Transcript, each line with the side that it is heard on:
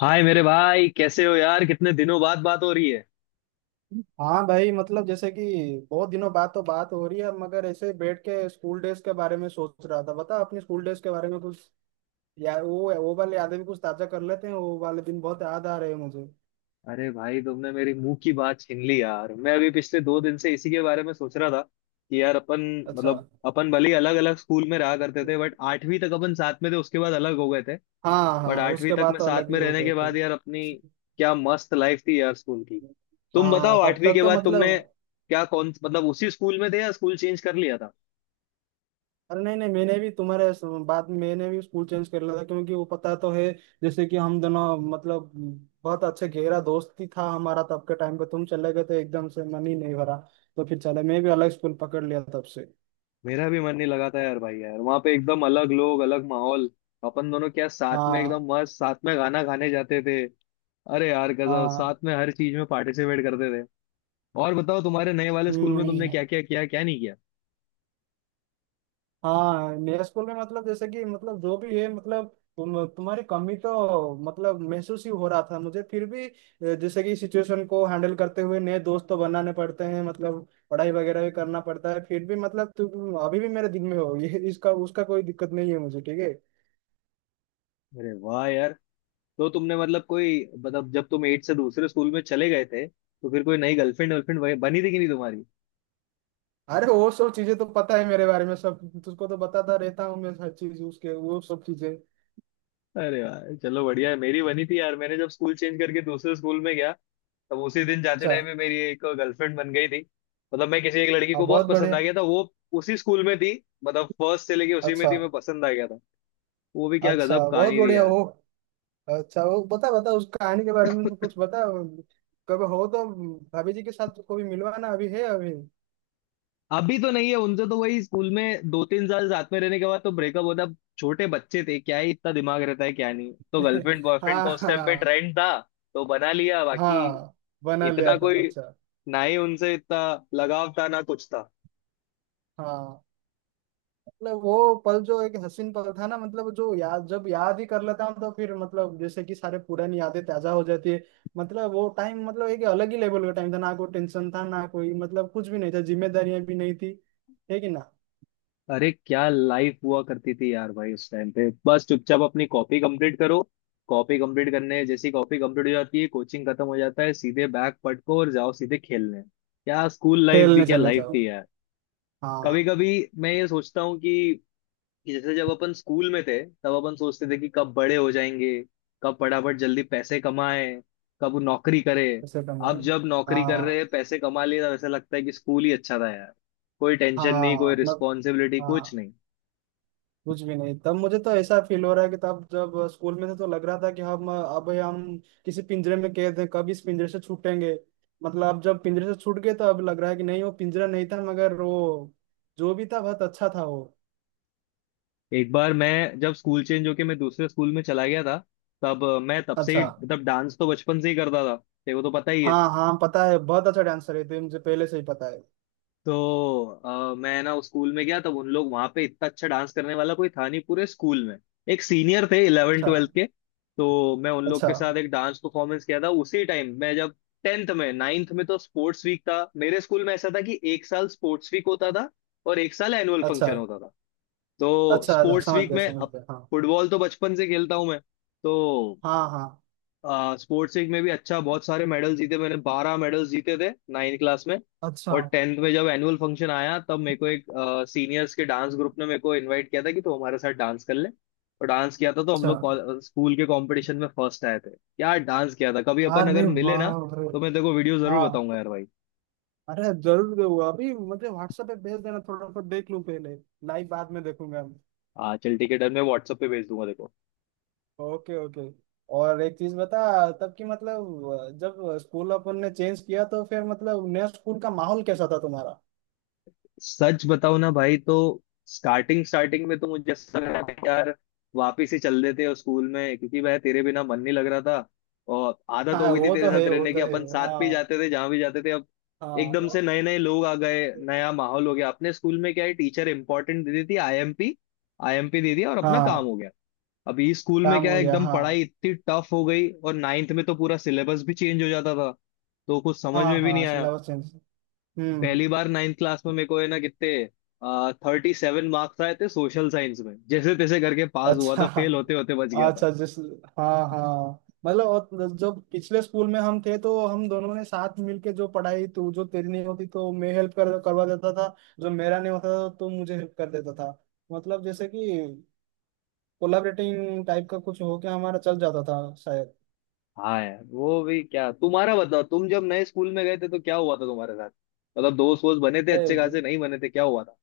left: हाय मेरे भाई, कैसे हो यार? कितने दिनों बाद बात हो रही है।
right: हाँ भाई, मतलब जैसे कि बहुत दिनों बाद तो बात हो रही है, मगर ऐसे बैठ के स्कूल डेज के बारे में सोच रहा था। बता अपने स्कूल डेज के बारे में कुछ, या वो वाले यादें भी कुछ ताजा कर लेते हैं। वो वाले दिन बहुत याद आ रहे हैं मुझे।
left: अरे भाई, तुमने मेरी मुंह की बात छीन ली यार, मैं अभी पिछले 2 दिन से इसी के बारे में सोच रहा था कि यार अपन,
right: अच्छा।
left: मतलब अपन भले ही अलग अलग स्कूल में रहा करते थे बट आठवीं तक अपन साथ में थे, उसके बाद अलग हो गए थे।
right: हाँ
left: बट
right: हाँ,
left: आठवीं
right: उसके
left: तक
right: बाद
left: में
right: तो
left: साथ
right: अलग
left: में
right: ही हो
left: रहने
right: गए
left: के
right: थे।
left: बाद यार अपनी क्या मस्त लाइफ थी यार स्कूल की। तुम
right: हाँ,
left: बताओ
right: तब
left: आठवीं
right: तक
left: के
right: तो
left: बाद
right: मतलब।
left: तुमने क्या, कौन, मतलब उसी स्कूल में थे या स्कूल चेंज कर लिया था?
right: अरे नहीं नहीं, मैंने भी तुम्हारे बाद में मैंने भी स्कूल चेंज कर लिया था, क्योंकि वो पता तो है। जैसे कि हम दोनों, मतलब बहुत अच्छे गहरा दोस्ती था हमारा, तब के टाइम पे तुम चले गए तो एकदम से मन ही नहीं भरा। तो फिर चले, मैं भी अलग स्कूल पकड़ लिया तब से।
left: मेरा भी मन नहीं लगा था यार भाई, यार वहां पे एकदम अलग लोग, अलग माहौल। अपन दोनों क्या साथ में
right: हाँ
left: एकदम मस्त, साथ में गाना गाने जाते थे। अरे यार गजब,
right: हाँ।
left: साथ में हर चीज में पार्टिसिपेट करते थे। और बताओ तुम्हारे नए वाले स्कूल में तुमने
right: हम्म।
left: क्या क्या किया, क्या नहीं किया?
right: हाँ, मेरे स्कूल में, मतलब जैसे कि, मतलब जो भी है, मतलब तुम्हारी कमी तो मतलब महसूस ही हो रहा था मुझे, फिर भी जैसे कि सिचुएशन को हैंडल करते हुए नए दोस्त तो बनाने पड़ते हैं, मतलब पढ़ाई वगैरह भी करना पड़ता है। फिर भी मतलब तुम अभी भी मेरे दिल में हो, ये इसका उसका कोई दिक्कत नहीं है मुझे, ठीक है।
left: अरे वाह यार। तो तुमने मतलब कोई, मतलब जब तुम एट से दूसरे स्कूल में चले गए थे तो फिर कोई नई गर्लफ्रेंड वर्लफ्रेंड बनी थी कि नहीं तुम्हारी?
right: अरे वो सब चीजें तो पता है मेरे बारे में सब। तुझको तो बताता रहता हूँ मैं हर चीज, उसके वो सब चीजें।
left: अरे यार चलो बढ़िया है। मेरी बनी थी यार, मैंने जब स्कूल चेंज करके दूसरे स्कूल में गया, तब उसी दिन जाते
right: अच्छा।
left: टाइम में मेरी एक गर्लफ्रेंड बन गई थी। मतलब मैं किसी एक लड़की
right: हाँ
left: को बहुत
right: बहुत
left: पसंद
right: बढ़िया।
left: आ गया था। वो उसी स्कूल में थी, मतलब फर्स्ट से लेके उसी में
right: अच्छा।
left: थी, मैं पसंद आ गया था। वो भी क्या
right: अच्छा
left: गजब
right: बहुत
left: कहानी थी
right: बढ़िया,
left: यार।
right: ओ। अच्छा, वो बता बता उस कहानी के बारे में तो कुछ बता। कभी हो तो भाभी जी के साथ कभी मिलवाना, अभी है अभी।
left: अभी तो नहीं है, उनसे तो वही स्कूल में 2-3 साल साथ में रहने के बाद तो ब्रेकअप होता। अब छोटे बच्चे थे, क्या ही इतना दिमाग रहता है, क्या नहीं, तो गर्लफ्रेंड बॉयफ्रेंड का
right: हाँ
left: उस टाइम पे
right: हाँ।
left: ट्रेंड था तो बना लिया बाकी।
right: हाँ, बना लिया
left: इतना
right: था,
left: कोई,
right: अच्छा।
left: ना ही उनसे इतना लगाव था ना कुछ था।
right: हाँ, मतलब वो पल जो एक हसीन पल था ना, मतलब जो याद जब याद ही कर लेता हूँ, तो फिर मतलब जैसे कि सारे पुरानी यादें ताजा हो जाती है। मतलब वो टाइम, मतलब एक अलग ही लेवल का टाइम था, ना कोई टेंशन था, ना कोई, मतलब कुछ भी नहीं था, जिम्मेदारियां भी नहीं थी। है कि ना।
left: अरे क्या लाइफ हुआ करती थी यार भाई उस टाइम पे, बस चुपचाप अपनी कॉपी कंप्लीट करो। कॉपी कंप्लीट करने जैसी कॉपी कंप्लीट हो जाती है, कोचिंग खत्म हो जाता है, सीधे बैग पटको और जाओ सीधे खेलने। क्या स्कूल लाइफ भी
right: खेलने
left: क्या
right: चले
left: लाइफ
right: जाओ।
left: थी यार। कभी
right: हाँ।
left: कभी मैं ये सोचता हूँ कि जैसे जब अपन स्कूल में थे तब अपन सोचते थे कि कब बड़े हो जाएंगे, कब फटाफट जल्दी पैसे कमाए, कब नौकरी करे।
right: ऐसे टाइम।
left: अब जब नौकरी कर
right: हाँ
left: रहे हैं, पैसे कमा लिए, तब ऐसा लगता है कि स्कूल ही अच्छा था यार। कोई टेंशन नहीं,
right: हाँ
left: कोई
right: मतलब।
left: रिस्पॉन्सिबिलिटी, कुछ
right: हाँ।
left: नहीं।
right: कुछ भी नहीं तब, मुझे तो ऐसा फील हो रहा है कि तब जब स्कूल में थे तो लग रहा था कि हम, अब हम किसी पिंजरे में कैद हैं, कब इस पिंजरे से छूटेंगे। मतलब अब जब पिंजरे से छूट गए तो अब लग रहा है कि नहीं, वो पिंजरा नहीं था, मगर वो जो भी था बहुत अच्छा था वो।
left: एक बार मैं जब स्कूल चेंज होके मैं दूसरे स्कूल में चला गया था, तब मैं तब से
right: अच्छा।
left: ही मतलब डांस तो बचपन से ही करता था, तेरे को तो पता ही है।
right: हाँ हाँ, पता है, बहुत अच्छा डांसर है, तो ये मुझे पहले से ही पता है।
left: तो मैं ना उस स्कूल में गया तब उन लोग वहां पे इतना अच्छा डांस करने वाला कोई था नहीं पूरे स्कूल में। एक सीनियर थे इलेवन
right: अच्छा।
left: ट्वेल्थ के, तो मैं उन लोग
right: अच्छा।
left: के साथ एक डांस परफॉर्मेंस किया था उसी टाइम। मैं जब टेंथ में नाइन्थ में तो स्पोर्ट्स वीक था, मेरे स्कूल में ऐसा था कि एक साल स्पोर्ट्स वीक होता था और एक साल एनुअल
right: अच्छा।
left: फंक्शन होता था। तो
right: अच्छा अच्छा,
left: स्पोर्ट्स
right: समझ
left: वीक
right: गया
left: में,
right: समझ
left: अब
right: गया, हाँ।
left: फुटबॉल तो बचपन से खेलता हूं मैं, तो
right: हाँ हाँ।
left: स्पोर्ट्स वीक में भी अच्छा बहुत सारे मेडल जीते, मैंने 12 मेडल्स जीते थे नाइन्थ क्लास में।
right: अच्छा।
left: और टेंथ में जब एनुअल फंक्शन आया तब मेरे को एक सीनियर्स के डांस ग्रुप ने मेरे को इनवाइट किया था कि तू हमारे साथ डांस कर ले, और डांस किया था तो हम
right: अच्छा।
left: लोग स्कूल के कंपटीशन में फर्स्ट आए थे। यार डांस किया था, कभी अपन अगर
right: अरे
left: मिले ना
right: वाह रे।
left: तो मैं तेरे को वीडियो
right: हाँ।
left: जरूर बताऊंगा यार भाई।
right: अरे जरूर दूंगा, अभी मुझे व्हाट्सएप पे भेज देना, थोड़ा सा देख लूं पहले। लाइव बाद में देखूंगा।
left: हाँ चल ठीक है डन, मैं व्हाट्सएप पे भेज दूंगा देखो।
right: Okay okay. और एक चीज बता, तब की, मतलब जब स्कूल अपन ने चेंज किया तो फिर मतलब नया स्कूल का माहौल कैसा था तुम्हारा।
left: सच बताओ ना भाई, तो स्टार्टिंग स्टार्टिंग में तो मुझे ऐसा लग रहा था कि यार वापिस ही चल देते हो स्कूल में, क्योंकि वह तेरे बिना मन नहीं लग रहा था और आदत हो
right: हाँ,
left: गई थी
right: वो
left: तेरे
right: तो
left: साथ
right: है वो
left: रहने की,
right: तो है,
left: अपन साथ
right: हाँ।
left: भी जाते थे जहां भी जाते थे। अब एकदम से
right: हाँ
left: नए नए लोग आ गए, नया माहौल हो गया, अपने स्कूल में क्या है, टीचर इंपॉर्टेंट दे देती, आईएमपी आईएमपी दे दिया और अपना काम
right: हाँ।
left: हो गया। अभी स्कूल में
right: काम
left: क्या
right: हो
left: है,
right: गया,
left: एकदम पढ़ाई
right: हाँ।
left: इतनी टफ हो गई और नाइन्थ में तो पूरा सिलेबस भी चेंज हो जाता था, तो कुछ समझ
right: हाँ
left: में भी नहीं
right: हाँ,
left: आया।
right: Syllabus change. हम्म।
left: पहली बार नाइन्थ क्लास में मेरे को है ना कितने, 37 मार्क्स आए थे सोशल साइंस में, जैसे तैसे करके पास हुआ
right: अच्छा।
left: था, फेल होते होते बच गया था।
right: अच्छा जिस हाँ हाँ, मतलब, और जो पिछले स्कूल में हम थे तो हम दोनों ने साथ मिलके जो पढ़ाई, तू जो तेरी नहीं होती तो मैं हेल्प कर करवा देता था। जो मेरा नहीं होता था तो मुझे हेल्प कर देता था। मतलब जैसे कि कोलाबरेटिंग टाइप का कुछ होके हमारा चल जाता था शायद।
left: हाँ यार वो भी क्या। तुम्हारा बताओ, तुम जब नए स्कूल में गए थे तो क्या हुआ था तुम्हारे साथ? मतलब दोस्त वोस्त बने थे अच्छे
right: ए,
left: खासे, नहीं बने थे, क्या हुआ था?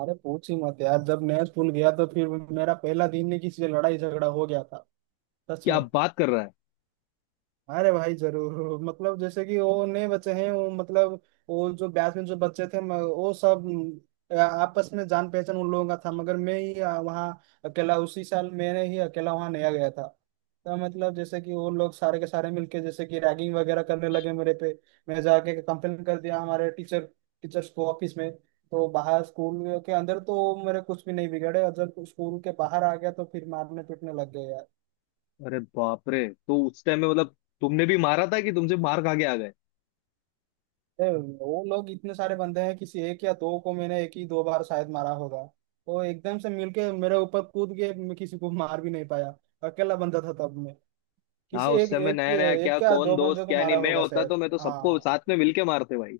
right: अरे पूछ ही मत यार, जब नया स्कूल गया तो फिर मेरा पहला दिन ही किसी से लड़ाई झगड़ा हो गया था। सच
left: क्या
right: में।
left: बात कर रहा है।
right: अरे भाई जरूर, मतलब जैसे कि वो नए बच्चे हैं, वो मतलब वो जो बैच में जो बच्चे थे वो सब आपस में जान पहचान उन लोगों का था, मगर मैं ही वहाँ अकेला, उसी साल मैंने ही अकेला वहाँ नया गया था। तो मतलब जैसे कि वो लोग सारे के सारे मिलके जैसे कि रैगिंग वगैरह करने लगे मेरे पे। मैं जाके कंप्लेन कर दिया हमारे टीचर्स को ऑफिस में। तो बाहर, स्कूल के अंदर तो मेरे कुछ भी नहीं बिगड़े, और जब स्कूल के बाहर आ गया तो फिर मारने पीटने लग गए।
left: अरे बाप रे, तो उस टाइम में मतलब तुमने भी मारा था कि तुमसे मार खा के आ गए?
right: ए, वो लोग इतने सारे बंदे हैं, किसी एक या दो को मैंने एक ही दो बार शायद मारा होगा। वो एकदम से मिलके मेरे ऊपर कूद के, मैं किसी को मार भी नहीं पाया। अकेला बंदा था तब मैं।
left: हाँ
right: किसी
left: उस
right: एक
left: समय
right: एक
left: नया नया क्या
right: एक या
left: कौन
right: दो
left: दोस्त
right: बंदे को
left: क्या नहीं,
right: मारा
left: मैं
right: होगा
left: होता तो
right: शायद।
left: मैं तो सबको
right: हाँ
left: साथ में मिलके मारते भाई।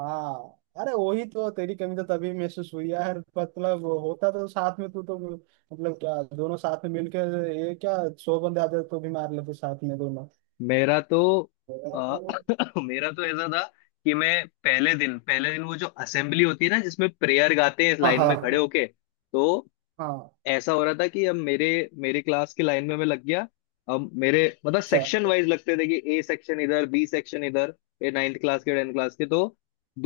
right: हाँ। अरे वही तो, तेरी कमी तो तभी महसूस हुई यार, मतलब वो होता तो साथ में तू तो, मतलब क्या दोनों साथ में मिलके, ये क्या 100 बंदे आते तो भी मार लेते साथ में दोनों।
left: मेरा तो मेरा तो ऐसा था कि मैं पहले दिन, पहले दिन वो जो असेंबली होती है ना, जिसमें प्रेयर गाते हैं, इस
right: हाँ
left: लाइन में खड़े
right: हाँ
left: होके, तो
right: हाँ।
left: ऐसा हो रहा था कि अब मेरे मेरे क्लास की लाइन में मैं लग गया। अब मेरे मतलब
right: अच्छा।
left: सेक्शन वाइज लगते थे कि ए सेक्शन इधर, बी सेक्शन इधर, ये नाइन्थ क्लास के, टेंथ क्लास के। तो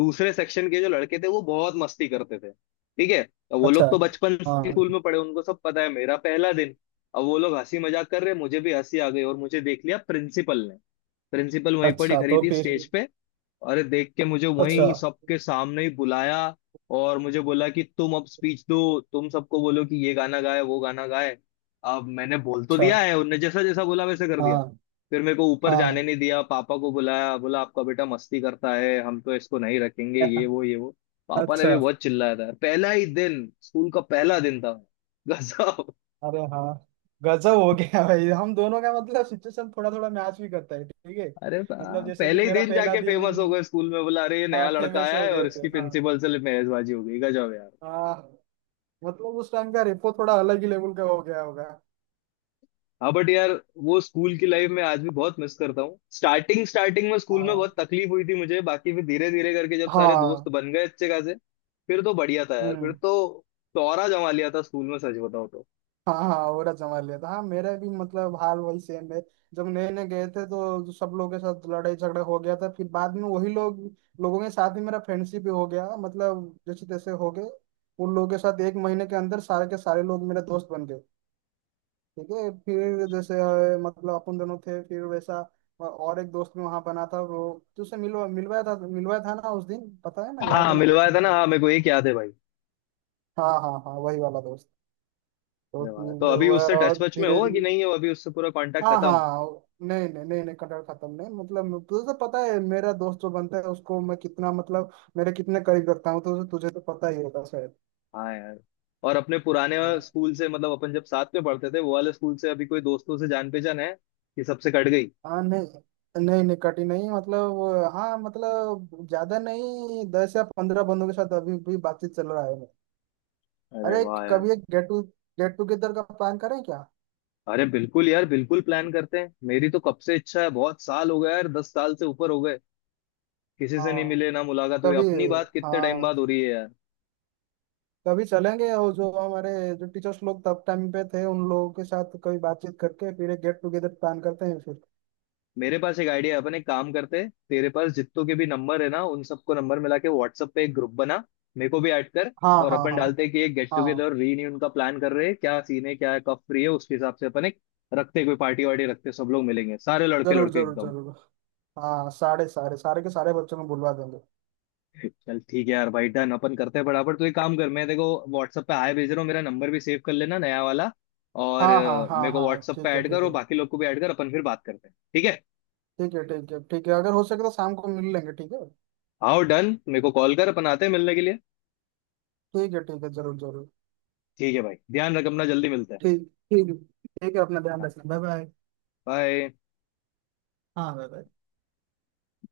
left: दूसरे सेक्शन के जो लड़के थे वो बहुत मस्ती करते थे, ठीक है, अब वो
right: अच्छा।
left: लोग तो बचपन से
right: हाँ।
left: स्कूल में पढ़े, उनको सब पता है, मेरा पहला दिन। अब वो लोग हंसी मजाक कर रहे, मुझे भी हंसी आ गई और मुझे देख लिया प्रिंसिपल ने। प्रिंसिपल वहीं पर ही
right: अच्छा,
left: खड़ी
right: तो
left: थी
right: फिर
left: स्टेज पे, अरे देख के मुझे
right: अच्छा।
left: वहीं सबके सामने ही बुलाया और मुझे बोला कि तुम अब स्पीच दो, तुम सबको बोलो कि ये गाना गाए वो गाना गाए। अब मैंने बोल तो
right: अच्छा।
left: दिया है, उनने जैसा जैसा बोला वैसे कर दिया।
right: हाँ
left: फिर मेरे को ऊपर
right: हाँ।
left: जाने नहीं दिया, पापा को बुलाया, बोला आपका बेटा मस्ती करता है, हम तो इसको नहीं रखेंगे, ये वो ये वो। पापा ने भी
right: अच्छा।
left: बहुत चिल्लाया था, पहला ही दिन, स्कूल का पहला दिन था। गजब।
right: अरे हाँ, गजब हो गया भाई, हम दोनों का मतलब सिचुएशन थोड़ा थोड़ा मैच भी करता है, ठीक है।
left: अरे
right: मतलब जैसे कि
left: पहले ही
right: मेरा
left: दिन
right: पहला
left: जाके
right: दिन।
left: फेमस हो गए स्कूल में, बोला अरे ये नया
right: हाँ
left: लड़का
right: फेमस
left: आया
right: हो
left: है और
right: गए थे,
left: इसकी
right: हाँ।
left: प्रिंसिपल से मेहजबाजी हो गई, गजब यार।
right: हाँ। मतलब उस टाइम का रेपो थोड़ा अलग ही लेवल का हो गया होगा।
left: हाँ बट यार वो स्कूल की लाइफ में आज भी बहुत मिस करता हूँ। स्टार्टिंग स्टार्टिंग में स्कूल में
right: हाँ
left: बहुत तकलीफ हुई थी मुझे, बाकी फिर धीरे धीरे करके जब सारे
right: हाँ।
left: दोस्त बन गए अच्छे खासे, फिर तो बढ़िया था यार, फिर
right: हम्म।
left: तो तौरा जमा लिया था स्कूल में, सच बताओ तो।
right: हाँ हाँ, औरत संभाल लिया था। हाँ, मेरा भी मतलब हाल वही सेम है। जब नए नए गए थे तो सब लोगों के साथ लड़ाई झगड़ा हो गया था, फिर बाद में वही लोग, लोगों के साथ ही मेरा फ्रेंडशिप भी हो गया, मतलब जैसे तैसे हो गए। उन लोगों के साथ एक महीने के अंदर सारे के सारे लोग मेरे दोस्त बन गए। ठीक है, फिर जैसे मतलब अपन दोनों थे फिर वैसा। और एक दोस्त भी वहां बना था, वो तुझसे मिलवाया था, मिलवाया था ना उस दिन, पता है ना, याद
left: हाँ
right: है ना
left: मिलवाया था
right: तेरे
left: ना,
right: को।
left: हाँ मेरे को एक याद है भाई
right: हाँ हाँ हाँ, वही वाला दोस्त। तो
left: मिलवाया। तो
right: फिर
left: अभी उससे
right: वह
left: टच वच में
right: धीरे।
left: हो कि नहीं हो, अभी उससे पूरा कांटेक्ट
right: हाँ
left: खत्म?
right: हाँ, नहीं नहीं नहीं नहीं, कटहल खत्म नहीं, मतलब तुझे तो पता है मेरा दोस्त जो बनता है उसको मैं कितना, मतलब मेरे कितने करीब रखता हूँ, तो तुझे तो पता ही होगा शायद।
left: हाँ यार, और अपने पुराने
right: हाँ।
left: स्कूल से मतलब अपन जब साथ में पढ़ते थे वो वाले स्कूल से अभी कोई दोस्तों से जान पहचान है कि सबसे कट गई?
right: हाँ नहीं नहीं नहीं, कटी नहीं, मतलब हाँ, मतलब ज्यादा नहीं, 10 या 15 बंदों के साथ अभी भी बातचीत चल रहा है।
left: अरे
right: अरे
left: वाह यार।
right: कभी एक गेट टुगेदर का प्लान करें क्या।
left: अरे बिल्कुल यार, बिल्कुल प्लान करते हैं, मेरी तो कब से इच्छा है, बहुत साल हो गए यार, 10 साल से ऊपर हो गए, किसी से नहीं
right: हाँ।
left: मिले ना मुलाकात हुई।
right: कभी।
left: अपनी बात कितने टाइम
right: हाँ।
left: बाद हो रही है यार।
right: कभी चलेंगे, और जो हमारे जो टीचर्स लोग तब टाइम पे थे उन लोगों के साथ कभी बातचीत करके फिर एक गेट टुगेदर प्लान करते हैं फिर।
left: मेरे पास एक आइडिया है, अपन एक काम करते हैं, तेरे पास जितनों के भी नंबर है ना, उन सबको नंबर मिला के व्हाट्सएप पे एक ग्रुप बना, मेरे को भी ऐड कर।
right: हाँ
left: और
right: हाँ
left: अपन
right: हाँ
left: डालते हैं कि एक गेट
right: हाँ।
left: टुगेदर रीयूनियन का प्लान कर रहे हैं, क्या सीन है क्या है, कब फ्री है, उसके हिसाब से अपन एक रखते हैं, कोई पार्टी वार्टी रखते हैं, सब लोग मिलेंगे सारे लड़के
right: जरूर
left: लड़के
right: जरूर
left: एकदम।
right: जरूर। हाँ, सारे सारे सारे के सारे बच्चों को बुलवा देंगे।
left: चल ठीक है यार भाई डन, अपन करते हैं बराबर। तो एक काम कर, मैं देखो व्हाट्सअप पे हाय भेज रहा हूँ, मेरा नंबर भी सेव कर लेना नया वाला। और
right: हाँ हाँ हाँ
left: मेरे को
right: हाँ,
left: व्हाट्सअप पे
right: ठीक है
left: ऐड कर
right: ठीक
left: और
right: है।
left: बाकी लोग को भी ऐड कर, अपन फिर बात करते हैं ठीक है।
right: ठीक है ठीक है ठीक है, अगर हो सके तो शाम को मिल लेंगे, ठीक है।
left: आओ डन, मेरे को कॉल कर, अपन आते हैं मिलने के लिए।
right: ठीक है ठीक है जरूर जरूर।
left: ठीक है भाई, ध्यान रख अपना, जल्दी मिलते
right: ठीक। ठीक है ठीक है, अपना ध्यान
left: हैं।
right: रखना, बाय बाय।
left: बाय।
right: हाँ बाय बाय।